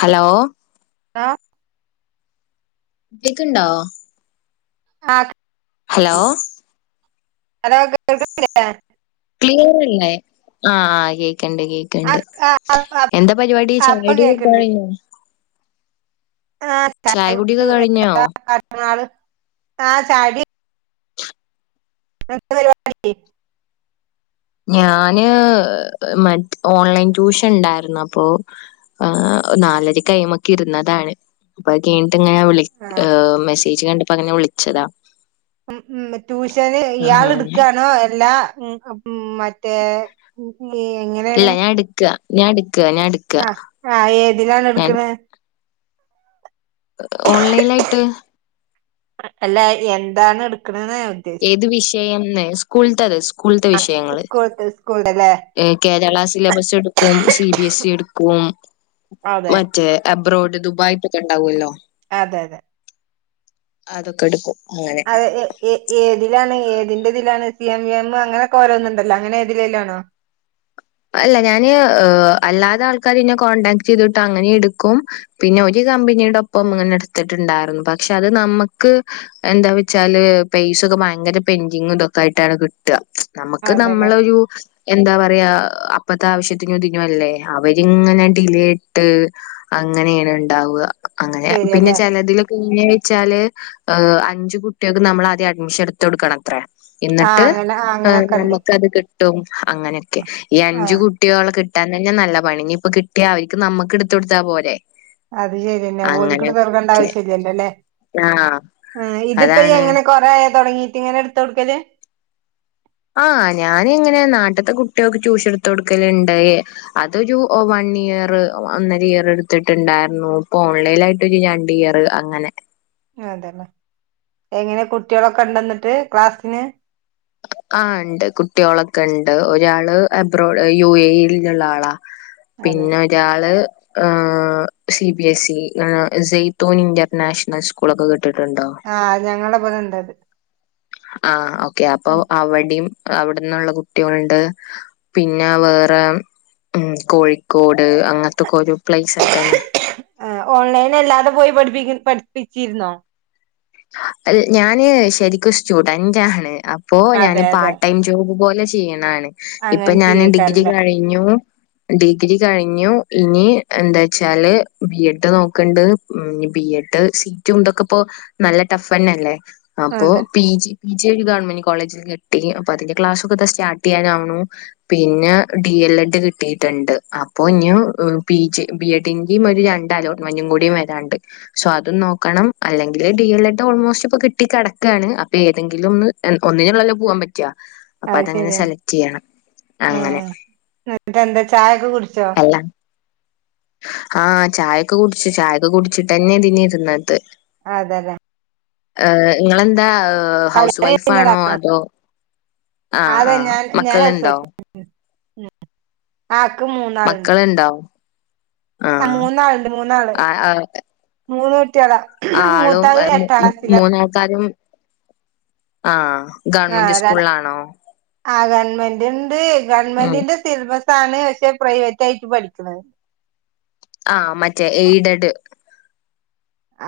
Hello ആഹ് കേക്ക്ണ്ടോ? ആഹ് ഹലോ അലോ ക് ക്ലിയറ് ഇല്ലേ ആഹ് കേക്ക്ണ്ട് ആ കേക്ക്ണ്ട്. ആ ആ എന്താ പരിപാടി ചായകുടി ഒക്കെ കഴിഞ്ഞൊ? ആഹ് ചായ കുടിയൊക്കെ കഴിഞ്ഞോ [inaudible] ആഹ് ചായുടി [unintelligible] ഞാന് മറ്റ് ഓൺലൈൻ ട്യൂഷൻ ഇണ്ടായിര്ന്ന് അപ്പൊ ആഹ് നാലരക്ക് അയ്മക്കിര്ന്നതാണ്. അപ്പത് കഴിൻട്ട്ങ്ങനെ വിളി ആ മെസ്സേജ് കണ്ടപ്പൊങ്ങനെ വിളിച്ചതാ. ഉം ഉം ട്യൂഷന് ഇയാള് അങ്ങനെ ഇട്ക്കാണോ എല്ലാ ഉം ഉം മറ്റേ [unintelligible] എങ്ങനേണ് ഞാട്ക്ക ഞാട്ക് ആഹ് ആഹ് ഏതിലാണ് ഇട്ക്ക്ണ്? ഓൺലൈലായ്ട്ട്. അല്ല എന്താണ് ഇട്ക്ക്ണ് ന്ന് ഞാ ഏത് വിഷയംന്ന് സ്കൂൾത്തത് സ്കൂൾത്തെ വിഷയങ്ങള്. സ്കൂൾത്തെ സ്കൂൾത്തെല്ലേ കേരള സിലബസ് ഇട്ക്കും. സി ബി എസ് ഇ ഇട്ക്കും അതെ മറ്റേ അബ്രോഡ് ദുബായ്തൊക്കെ ഇണ്ടാവല്ലോ അതെതെ. അതൊക്കെട്ക്കും. അത് എ ഏ ഏതിലാണ് ഏതിന്റെതിലാണ് സി എം വി എം അങ്ങനെക്കെ ഓരോന്ന് ഇണ്ടല്ലോ അങ്ങനെ ഏതിലേലാണോ? അല്ല ഞാന് അല്ലാതെ ആൾക്കാരെന്നെ കോണ്ടടാക്ട് ചെയ്തിട്ട് അങ്ങനിം എടുക്കും. പിന്നെ ഒരു കമ്പനിയുടെ ഒപ്പംങ്ങനെ എടുത്ത്ട്ട്ണ്ടായിര്ന്നു പക്ഷെ അത് നമ്മക്ക്. എന്താ വെച്ചാല് പൈസ ഒക്കെ ഭയങ്കര പെൻഡിങ് ഇതൊക്കായിട്ടാണ് കിട്ട. നമുക്ക് അതന്നെ നമ്മളൊരു എന്താ പറയാ. അപ്പത്തെ ആവശ്യത്തിനും തിനുംല്ലേ അവരിങ്ങനെ ഡിലേ ഇട്ട്. അങ്ങനേണ് ഇണ്ടാവ അങ്ങനെ പിന്നെ ശരിയല്ലേ ചെലതില് പിന്നെച്ചാല് അഞ്ചു കുട്ട്യേക്ക് നമ്മൾ ആദ്യം അഡ്മിഷൻ ഇട്ത്ത് കൊടുക്കണത്ര. ആ ഇന്നട്ട് അങ്ങനെ ആ അങ്ങനൊക്കെ ഉണ്ട് നമ്മുക്കത് കിട്ടും അങ്ങനൊക്കെ ഈ ആ അഞ്ചു കു കുട്ട്യോളെ കിട്ടാൻ തന്നെ നല്ല പണി. ഇനി ഇപ്പൊ കിട്ട്യാ അവർക്ക് നമ്മക്ക് ഇട്ത്ത് കൊടുത്താ പോരെ. അത് ശെര്യെന്നെ. ഓൽക്ക്ട്ത്തൊട്ക്കണ്ട അങ്ങനെയൊക്കെ ആവശ്യം ഇല്ലല്ലോലെ. ആഹ് ആഹ് അതാണ് ഇതിപ്പയ്യങ്ങനെ കൊറെ ആയൊ തൊട്ങ്ങീട്ട് ഇങ്ങനെട്ത്തൊട്ക്കല്? ആഹ് ഞാനിങ്ങനെ നാട്ട്ത്തെ കുട്ട്യോക്ക് ട്യൂഷൻ ഇട്ത്ത് കൊടുക്കല്ണ്ട്. അതൊരു വൺ ഇയർ ഒന്നര ഇയർ ഇട്ത്ത്ട്ട്ണ്ടായ്രുന്നു. ഇപ്പൊ ഓൺലൈൻ ആയി രണ്ട് ഇയറ് അങ്ങനെ അതെല്ലേ എങ്ങനെ കുട്ടിയളൊക്കെ ഉണ്ടൊന്നിട്ട് ക്ലാസ്സിന് ആഹ് ഇണ്ട് കുട്ട്യോളെക്കെണ്ട് ഒരാള് അബ്രോഡ് യു എ ഇ യിൽ ന്നുള്ള ആളാ അതെ പിന്നെ ഒരാള് ഏഹ് C B S E Zaitoon international സ്കൂളൊക്കെ കേട്ടിട്ടുണ്ടോ? ആഹ് ഞങ്ങളെ ഇബടെണ്ടത് ആഹ് ഓക്കെ അപ്പൊ അവടിം അവ്ടുന്നുള്ള കുട്ട്യോൾണ്ട്. പിന്നെ വേറെ ഉം കോഴിക്കോട് അങ്ങത്തൊക്കൊരു പ്ലേസ് ആയിട്ടന്നെ ആഹ് ഓൺലൈൻ അല്ലാതെ പോയി പഠിപ്പി പഠിപ്പിച്ചിര്ന്നോ? അഹ് ഞാന് ശരിക്കും സ്റ്റുഡന്റ് ആണ്. അപ്പോ അതെ ഞാന് പാ അതെ ടൈം ജോബ് പോലെ ചെയ് യ്യ്ണാണ് അങ്ങനെ ഇപ്പ ഞാന് ഡിഗ്രി ചെയ്യേക്കാരല്ലേ കഴിഞ്ഞു. ഡിഗ്രി കഴിഞ്ഞു ഇനി എന്താച്ചാല് ബി എഡ് നോക്ക്ണ്ട്. ഉം ബി എഡ് സീറ്റും ഇതൊക്കെപ്പോ നല്ല ടഫ് തന്നെല്ലേ അപ്പൊ അതെ പി ജി പി ജി ഒരു ഗവൺമെന്റ് കോളേജിൽ കിട്ടി അപ്പ അതിന്റെ ക്ലാസ്സൊക്കെ സ്റ്റാർട്ട് ചെയ്യാനാവുണു പിന്നെ ഡി എൽ എഡ് കിട്ടിയിട്ടുണ്ട് അപ്പൊ ഇനു പി ജി ബി എഡ് ട്ടിന്റെയും ഇനി ഒരു രണ്ട് അലോട്ട്മെൻറ് കൂടിയും വരാണ്ട് സൊ അതും നോക്കണം അല്ലെങ്കി ഡി എൽ എഡ് ഓൾമോസ്റ്റ് ഇപ്പ കിട്ടി കെടക്കാണ് അപ്പൊ ഏതെങ്കിലും ഒന്ന് ഒന്നിനുള്ളല്ലോ പോവാൻ പറ്റാ അപ്പൊ അത് അതങ്ങനെ ശരിയാണ് സെലക്ട് ചെയ്യണം ആ അങ്ങനെ എന്നിട്ട് എന്താ ചായൊക്കെ കുടിച്ചോ അല്ല ആഹ് ചായൊക്കെ കുടിച്ചു ചായൊക്കെ കുടിച്ചിട്ട് തന്നെ ഇതിന് ഇരുന്നത് അതലേ ഏഹ് ഇങ്ങളെന്താ ആഹ് ഏഹ് ഹൗസ് കല്യാണം വൈഫാണോ കഴിഞ്ഞതാണോ അതോ ആഹ് ആ മക്കളുണ്ടോ ഉം ഇക്ക് മൂന്നാളുണ്ട് ഇണ്ടൊ ആഹ് മൂന്നാളുണ്ട് മൂന്നാള് ആ, ആ, മൂന്ന് കുട്ട്യാളാ ആളും മൂന്നാൾക്കാരും ആഹ് ആഹ് ആ ഗവൺമെന്റിണ്ട് ഉം ഗവൺമെന്റിന്റെ സിലബസ് ആണ് പക്ഷെ പ്രൈവറ്റ് ആയിട്ട് പഠിക്ക്‌ണ് ആഹ് മറ്റേ എയ്ഡഡ്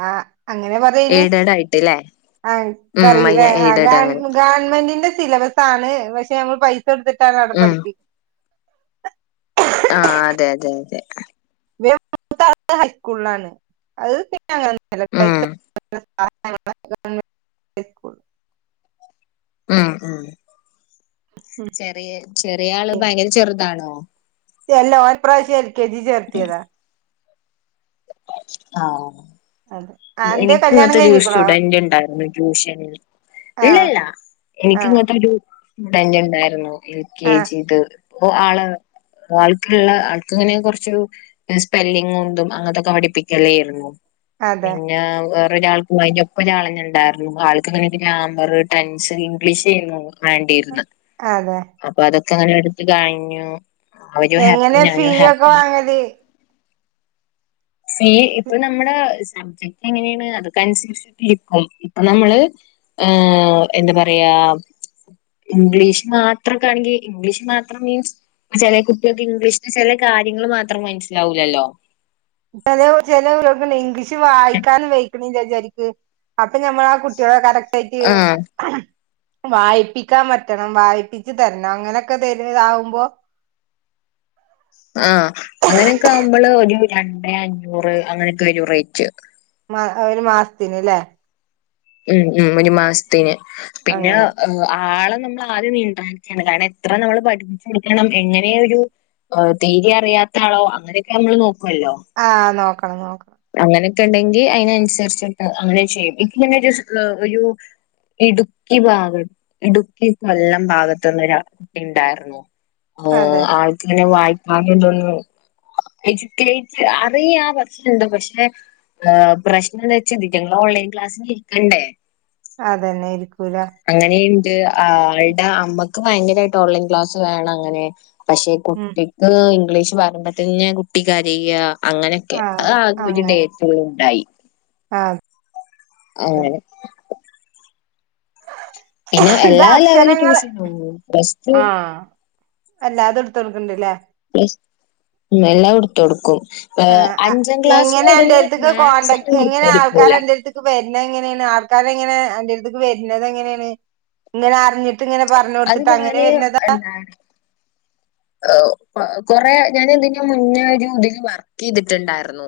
ആഹ് അങ്ങനെ പറയാ അയിന് എയ്ഡഡ് ആയിട്ട് അല്ലേ ആഹ് ഉം ഇൻക്കറീല്ല എയ്ഡഡ് അങ്ങനെ ഗവൺമെന്റിന്റെ സിലബസ് സാണ് പക്ഷെ ഞമ്മള് പൈസ കൊടുത്തിട്ടാണ് അവിടെ ഉം പഠിപ്പിക്കുന്നെ ആഹ് അതെ അതെ അതെ ഇവടുത്തെ മൂത്ത ആള് ഹൈസ്കൂളിലാണ് അത് പിന്നെങ്ങനെ ഒന്നും അല്ല പൈസ ഉം കൊടുത്തിട്ട് [unintelligible] [unintelligible] ഉം ഉം ചെറിയ ചെറിയ ആള് ഭയങ്കര ചെറുതാണോ? എല്ലാ ഓൻ ഇപ്രാവശ്യം എൽ കെ ജി ചേർത്തിയതാ ആഹ് അതെ അന്റെ എനിക്ക് കല്യാണം ഇങ്ങനത്തെ ഒരു കഴിഞ്ഞിക്കണോ സ്റ്റുഡന്റ് ഉണ്ടായിരുന്നു ട്യൂഷനില് ആ ഇല്ലല്ല എനിക്ക് ആ ഇങ്ങനെത്തൊരു സ്റ്റുഡന്റ് ഇണ്ടായിരുന്നു എൽ കെ ആ ജി ഇത് ഇപ്പൊ ആള് ആൾക്കുള്ള ആൾക്ക്ങ്ങനെ കൊറച്ച് സ്പെല്ലിങ്ങും ഇതും അങ്ങൻത്തൊക്കെ പഠിപ്പിക്കലേയിരുന്നു അതെ പിന്നെ വേറെ ഒരാൾക്ക് അയ്ന്റെപ്പം ഒരാളെന്നെണ്ടായിരുന്നു ആൾക്കിങ്ങനെ ഗ്രാമറ് ടെൻസ് ഇംഗ്ലീഷ് ആയിന്നു വേണ്ടിരുന്ന് അതെ അപ്പൊ അതൊക്കെ അങ്ങനെ എടുത്ത് കഴിഞ്ഞു അവരും ഹാപ്പി ഞാനും ഹാപ്പി അതെ ഫീ ഇപ്പൊ നമ്മുടെ സബ്ജക്ട് എങ്ങനെയാണ് അതൊക്കെ അനുസരിച്ചിട്ട് ഇരിക്കും ഇപ്പൊ നമ്മള് ഏഹ് എന്താ പറയാ ഇംഗ്ലീഷ് മാത്രകാണങ്കി ഇംഗ്ലീഷ് മാത്രം മീൻസ് ചെല കുട്ട്യാൾക്ക് ഇംഗ്ലീഷില് ചെല കാര്യങ്ങൾ മാത്രം മനസ്സിലാവൂലല്ലോ ചെല ചെല കുട്ട്യോൾക്കെന്നെ ഇംഗ്ലീഷ് വായിക്കാൻ വ ചാരിക്ക് അപ്പൊ ഞമ്മള് ആ കുട്ടികളെ കറക്റ്റായിട്ട് ആഹ് വായിപ്പിക്കാൻ പറ്റണം വായിപിച്ച് തരണം അങ്ങനെയൊക്കെ തരു ആവുമ്പോ ആഹ് അങ്ങനെയൊക്കെ ആവുമ്പള് ഒരു രണ്ടേ അഞ്ഞൂറ് അങ്ങനൊക്കെ വരും റേറ്റ് മാ ഒരു മാസത്തിന് ല്ലേ മ് മ് ഒരു മാസത്തിന് പിന്നെ അങ്ങനെ ആളെ നമ്മൾ ആദ്യം നീണ്ടാണ് കാരണം എത്ര നമ്മള് പഠിപ്പിച്ചൊടുക്കണം എങ്ങനെയൊരു തീരി അറിയാത്ത ആളോ അങ്ങനെയൊക്കെ നമ്മൾ നോക്കുല്ലോ ആഹ് നോക്കണം നോക്കണം അങ്ങനൊക്കെ ഇണ്ടെങ്കി അയിന് അനുസരിച്ചിട്ട് അങ്ങനെ ചെയ്യും ഇങ്ക് ഒരു ഒരു ഇടുക്കി ഭാഗം ഇടുക്കി കൊല്ലം ഭാഗത്തൊന്ന് ര ഇണ്ടാർന്നു ആ അതെ ആൾക്ക്ങ്ങനെ വായ്ക്കാൻത് ഒന്നും എഡ്യൂക്കേറ്റ് അറിയാ ണ്ട് പക്ഷെ പ്രശ്നം എന്താച്ച ഇതിറ്റങ്ങൾ ഓൺലൈൻ ക്ലാസ്സിന് ഇരിക്കണ്ടേ അതന്നെ ആയിരിക്കൂലേ അങ്ങനീണ്ട് ആ ആളുടെ അമ്മക്ക് ഭയങ്കരായിട്ട് ഓൺലൈൻ ക്ലാസ് വേണം അങ്ങനെ പക്ഷെ ഉം കുട്ടിക്ക് ഇംഗ്ലീഷ് പറയുമ്പോത്തന്നെ കുട്ടിക്കരയാ അങ്ങനെ ആ ആകെ പി അങ്ങനെ ഡേറ്റളും ഇണ്ടായി ആ ഏ അതെ പിന്നെ എന്താ എല്ലാ ലെവലും അക്ഷരങ്ങള് ട്യൂഷനും പ്ലസ് ടു ആ അല്ലാതെ ഇട്ത്ത് കൊടുക്ക്ണ്ട്ല്ലേ എല്ലാ കൊടുത്തോടുക്കും ആ എങ്ങനെ അന്റെടുത്തേക്ക് മാത്സ് കോണ്ടാക്ട് അങ്ങനെ എടുത്ത് എങ്ങനെ ആൾക്കാര് കൊടുക്കൂല. അന്റെ എടു വരുന്നത് എങ്ങനെയാണ് ആൾക്കാർ എങ്ങനെയ അന്റെ എടുത്ത്ക്ക് വര്ണത് എങ്ങനെയാണ് ഇങ്ങനെ അറിഞ്ഞിട്ട് ട്ട് ഇങ്ങനെ പറഞ്ഞ് അത് കൊടുത്തിട്ട് അങ്ങനെ ഞാന് വര്ണതാ കൊറെ ഞാൻ ഇതിന്റെ മുന്നേ ഒരു ഇതിൽ വർക്ക് ചെയ്തിട്ടുണ്ടാർന്നു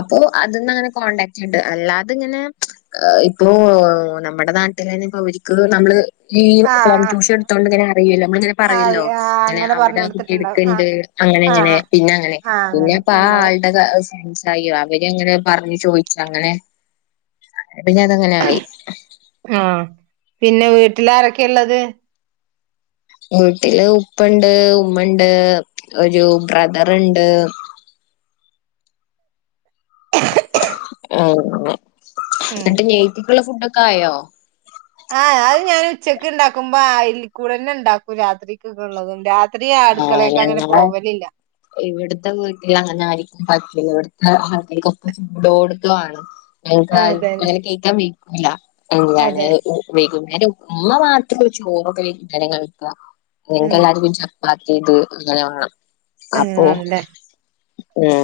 അപ്പോ അതിന്നങ്ങനെ കോണ്ടടാക്റ്റ്ണ്ട് അല്ലാതെ ഇങ്ങനെ ഇപ്പോ നമ്മുടെ നാട്ടിലന്നെ ഇപ്പൊ ഓര്ക്ക് നമ്മള് ഈ ഹോം ആഹ് ട്യൂഷൻ ഇടുത്തോണ്ട് ഇങ്ങനെ അറിയല്ലോ നമ്മളിങ്ങനെ ആഹ് പറയല്ലോ ആഹ് ഇങ്ങനെ അങ്ങനെ അവിടെ പറഞ്ഞു കൊടുത്തിട്ടുണ്ടാവും ഇടുക്കണ്ട് ആഹ് അങ്ങനെങ്ങനെ ആഹ് പിന്നെ അങ്ങനെ ആഹ് അങ്ങനെ പിന്നെപ്പ ആ അങ്ങനെ ആ സംസായി അവര്ങ്ങനെ പറഞ്ഞ് ചോയിച് അങ്ങനെ പിന്നെ അതങ്ങനെ ആയി ആഹ് പിന്നെ വീട്ടില ആരൊക്കെ ഇള്ളത് വീട്ടില് ഉപ്പണ്ട് ഉമ്മണ്ട് ഒരു ബ്രദർണ്ട് ആ ഉം എന്നിട്ട് നൈറ്റ്‌ക്കുള്ള ഫുഡൊക്കെ ആയോ? ആ ആഹ് ഞാൻ ഉച്ചക്ക് ഇണ്ടാക്കുമ്പോ അയിൽകൂടെന്നെ ഇണ്ടാക്കും രാത്രിക്കക്ക്ള്ളതും രാ ത്രി ആടുക്കളെക്ക് അങ്ങനെ പോവലില്ല ഇവിടത്തെ വീട്ടിൽ അങ്ങനെ ആരിക്കും പറ്റില്ല ഇവിടുത്തെ ആൾക്കാര്ക്ക് ഒക്കെ ചൂടോട്ക്കെ വാണം അതെല്ലേ [unintelligible] കേക്കാൻ വൈക്കൂല എന്താണ് അതെ വൈകുന്നേരം ഉമ്മ മാത്രം ഒള്ളു ചോറ് കഴിക്കൽ കണക്കാ ഞങ്ങൾക്ക് ആഹ് എല്ലാർക്കും ചപ്പാത്തി പ്പാത്തിത് അങ്ങനെ വാണം അപ്പൊ അങ്ങനെയാണല്ലേ മ്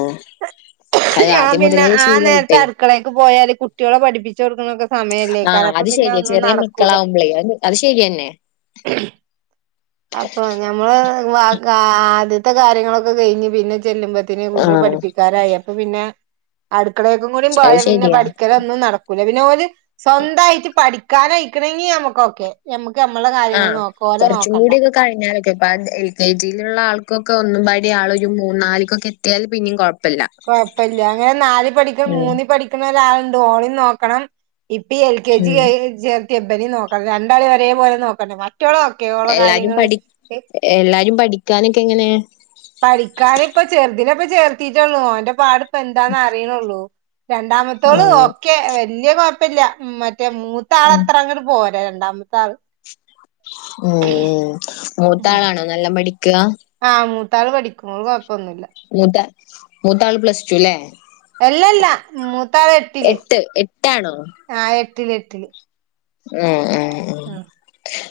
ഞാൻ പിന്നെ ആ നേരത്ത് ശീലായിട്ടേ അടുക്കളേക്ക് പോയാല് കുട്ടികളെ പഠിപ്പിച്ച് കൊടുക്കണൊക്കെ ആഹ് സമയല്ലേക്കാരം അപ്പൊ അത് പിന്നെ ശരിയാ ഒന്നും ചെറിയ നടക്കൂല മക്കളാവുമ്പളേ അത് അത് ശരിയന്നെ അപ്പൊ ഞമ്മള് വ കാ ആദ്യത്തെ കാര്യങ്ങളൊക്കെ കഴിഞ്ഞ് പിന്നെ ചെല്ലുമ്പോ പിന്നെ കൂട്ടിനെ ആഹ് പഠിപ്പിക്കാരായിപ്പ പിന്നെ അടുക്കളക്കും കൂടി പോയ അത് പിന്നെ ശരിയാ പഠിക്ക ഒന്നും നടക്കൂല പിന്നെ ഓല് സ്വന്തായിട്ട് പഠിക്കാനഴിക്കണങ്കി നമ്മുക്കൊക്കെ. ഞമ്മക്ക് നമ്മളെ കാര്യങ്ങൾ ആഹ് നോക്ക ഓലെ കുറച്ചും നോക്കണ്ട. കൂടിയൊക്കെ കഴിഞ്ഞാലൊക്കെ അപ്പ എൽ കെ ജിയിലുള്ള ആൾക്കൊക്കെ ഒന്നും പാടി ആൾ ഒരു മൂന്ന നാലിക്കൊക്കെ എത്തിയാൽ പിന്നും കുഴപ്പ കൊഴപ്പല്ല അങ്ങനെ നാല് പഠിക്ക ഉം മൂന്ന പഠിക്കണ ഒരാളുണ്ട് ഒളി നോക്കണം. ഇപ്പഈ എൽ കെ ജി ഉം ചേർത്തിയ ഇബനി നോക്കണ്ട രണ്ടാളി വരേ പോലെ നോക്കണ്ടേ മറ്റോളോ ഒക്കെ എല്ലാരും പഠി എല്ലാരും പഠിക്കാനൊക്കെ എങ്ങനെ? പഠിക്കാന ഇപ്പൊ ചെറുതെപ്പ ചേർത്തിട്ടുള്ളൂ അവന്റെ പാടി ഇപ്പ എന്താന്ന് അറിയണള്ളൂ. രണ്ടാമത്തോള് ആഹ് ഒക്കെ വല്യ കുഴപ്പില്ല മറ്റേ മൂത്ത ഉം ആള്ത്രെ അങ്ങോട്ട് പോര ഏഹ് രണ്ടാമത്തെ ആള് ഉം ഉം മൂത്താളാണോ നല്ല പഠിക്ക? ആഹ് മൂത്താൾ പഠിക്കു ഓള് കുഴപ്പമൊന്നുല്ല. മൂത്ത മൂത്താള് പ്ലസ് ടു അല്ലേ? അല്ലല്ല മൂത്താറ എട്ടില് എട്ട് എട്ടാണോ ആ എട്ടില് ഏഹ് ഏഹ് ആഹ്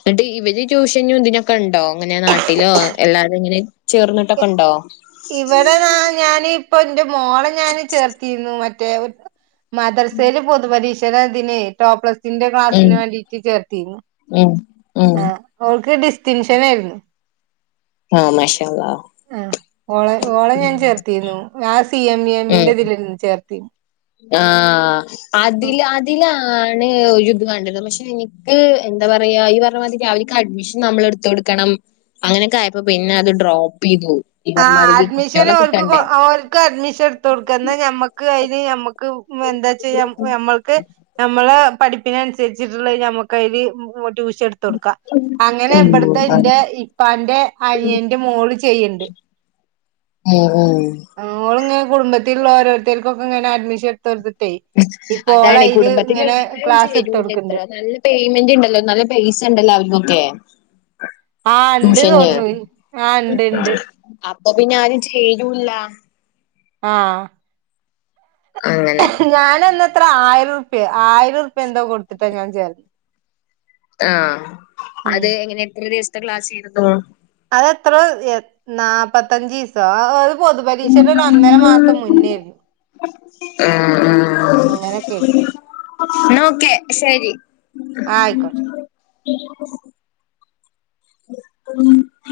എന്നിട്ട് ഇവര് ട്യൂഷനും ഇതിനൊക്കെ ഉണ്ടോ അങ്ങനെ നാട്ടിലോ എല്ലാവരും ഇങ്ങനെ ചേർന്നിട്ടൊക്കെ ഉണ്ടോ? ഇവിടെ താ ഞാന് ഇപ്പൊ ഇന്റെ മോളെ ഞാന് ചേർത്തിരുന്നു മറ്റേ മദ്രസേൽ പൊതുപരീക്ഷടെ തിനെ ടോപ്ലസിന്റെ ഉം ക്ലാസ്സിന് വേണ്ടിട്ട് ചേർത്തീനി ഉം ഉം ഏഹ് ഓൾക്ക് ഡിസ്റ്റിംഗ്‌ഷനേരുന്നു ആഹ് മാഷാ അല്ലാഹ് ആഹ് ഓളെ ഓളെ ഞാൻ ചേർത്തീന്നു ആ സി എം വി ഉം എംന്റെ ഇതിലന്ന് ചേർത്തീന് ആഹ് അതില് അതിലാ ആണ് ഒരു ഇത് വേണ്ടത് പക്ഷെ എനിക്ക് എന്താ പറയാ ഈ പറഞ്ഞ മതി അവനിക്ക് അഡ്മിഷൻ നമ്മളെടു ത്തടുക്കണം അങ്ങനെയൊക്കെ ആയപ്പോ പിന്നെ അത് ഡ്രോപ്പ് ചെയ്തു ഈ പറഞ്ഞ ആഹ് മാതിരി അഡ്മിഷൻ കുട്ടികളെ ഓല്ക്ക് കിട്ടണ്ടേ? ഓല്ക്ക് അഡ്മിഷൻ എടുത്ത കൊടുക്ക എന്നാ ഞമ്മക്ക് അയിന് ഞമ്മ ക്ക് എന്താ ചെയ്യാ നമ്മൾക്ക് നമ്മള പഠി പ്പിന് അനുസരിച്ചിട്ടുള്ളത് ഞമ്മക്കയ്ല് ഉം ടൂഷൻ ഇടുത്ത് കൊടുക്കാം അങ്ങനെ ഉം ഇബിടത്തെ ഇന്റെ ഇപ്പാന്റെ അനിയന്റെ മോള് ചെയ്യ്ണ്ട്. ഉം ഉം ഓള് ഇങ്ങനെ കുടുംബത്തിലുള്ള ഓരോരുത്തർക്കൊക്കെ ഇങ്ങനെ അഡ്മിഷൻ ഇട്ത്തോട്ത്തിട്ടെ ഇപ്പോ അതാണ് ഓളയ്ല് ഇങ്ങനെ കുടുംബത്തിലുള്ളവരും ക്ലാസ് ഇട്ത്ത് ചേരൂല ഇത്ര കൊടുക്ക്ണ്ട്. നല്ല പേയ്മെന്റ് ഇണ്ടല്ലോ നല്ല പൈസ ഇണ്ടല്ലോ അവരിക്കൊക്കെ ആഹ് ഇണ്ട് തൊന്നുന്നു ആഹ് ഇണ്ട് ഇണ്ട് അപ്പൊ പിന്നെ ആരും ചെരും ല്ലാ ആഹ് അങ്ങനെ ഞാൻന്നത്ര ആയിരംറുപ്യ ആയിരം റുപ്യാ എന്തോ കൊടുത്തിട്ടാ ഞാൻ ചേർന്നെ ആഹ് ഉം അത് എങ്ങനെ എത്ര ദിവസത്തെ ക്ലാസ്സേരുന്നു അതെത്രോ ഏഹ് നാപ്പത്തഞ്ചിസോ ഒരു പൊതുപരീക്ഷയുടെ ഒരു ഒന്നര മാസം മുന്നേരുന്നു ആഹ് ആഹ് അങ്ങനൊക്കെയായിരുന്നു ന്നാ ഒക്കെ ശരി ആയിക്കോ [inaudible]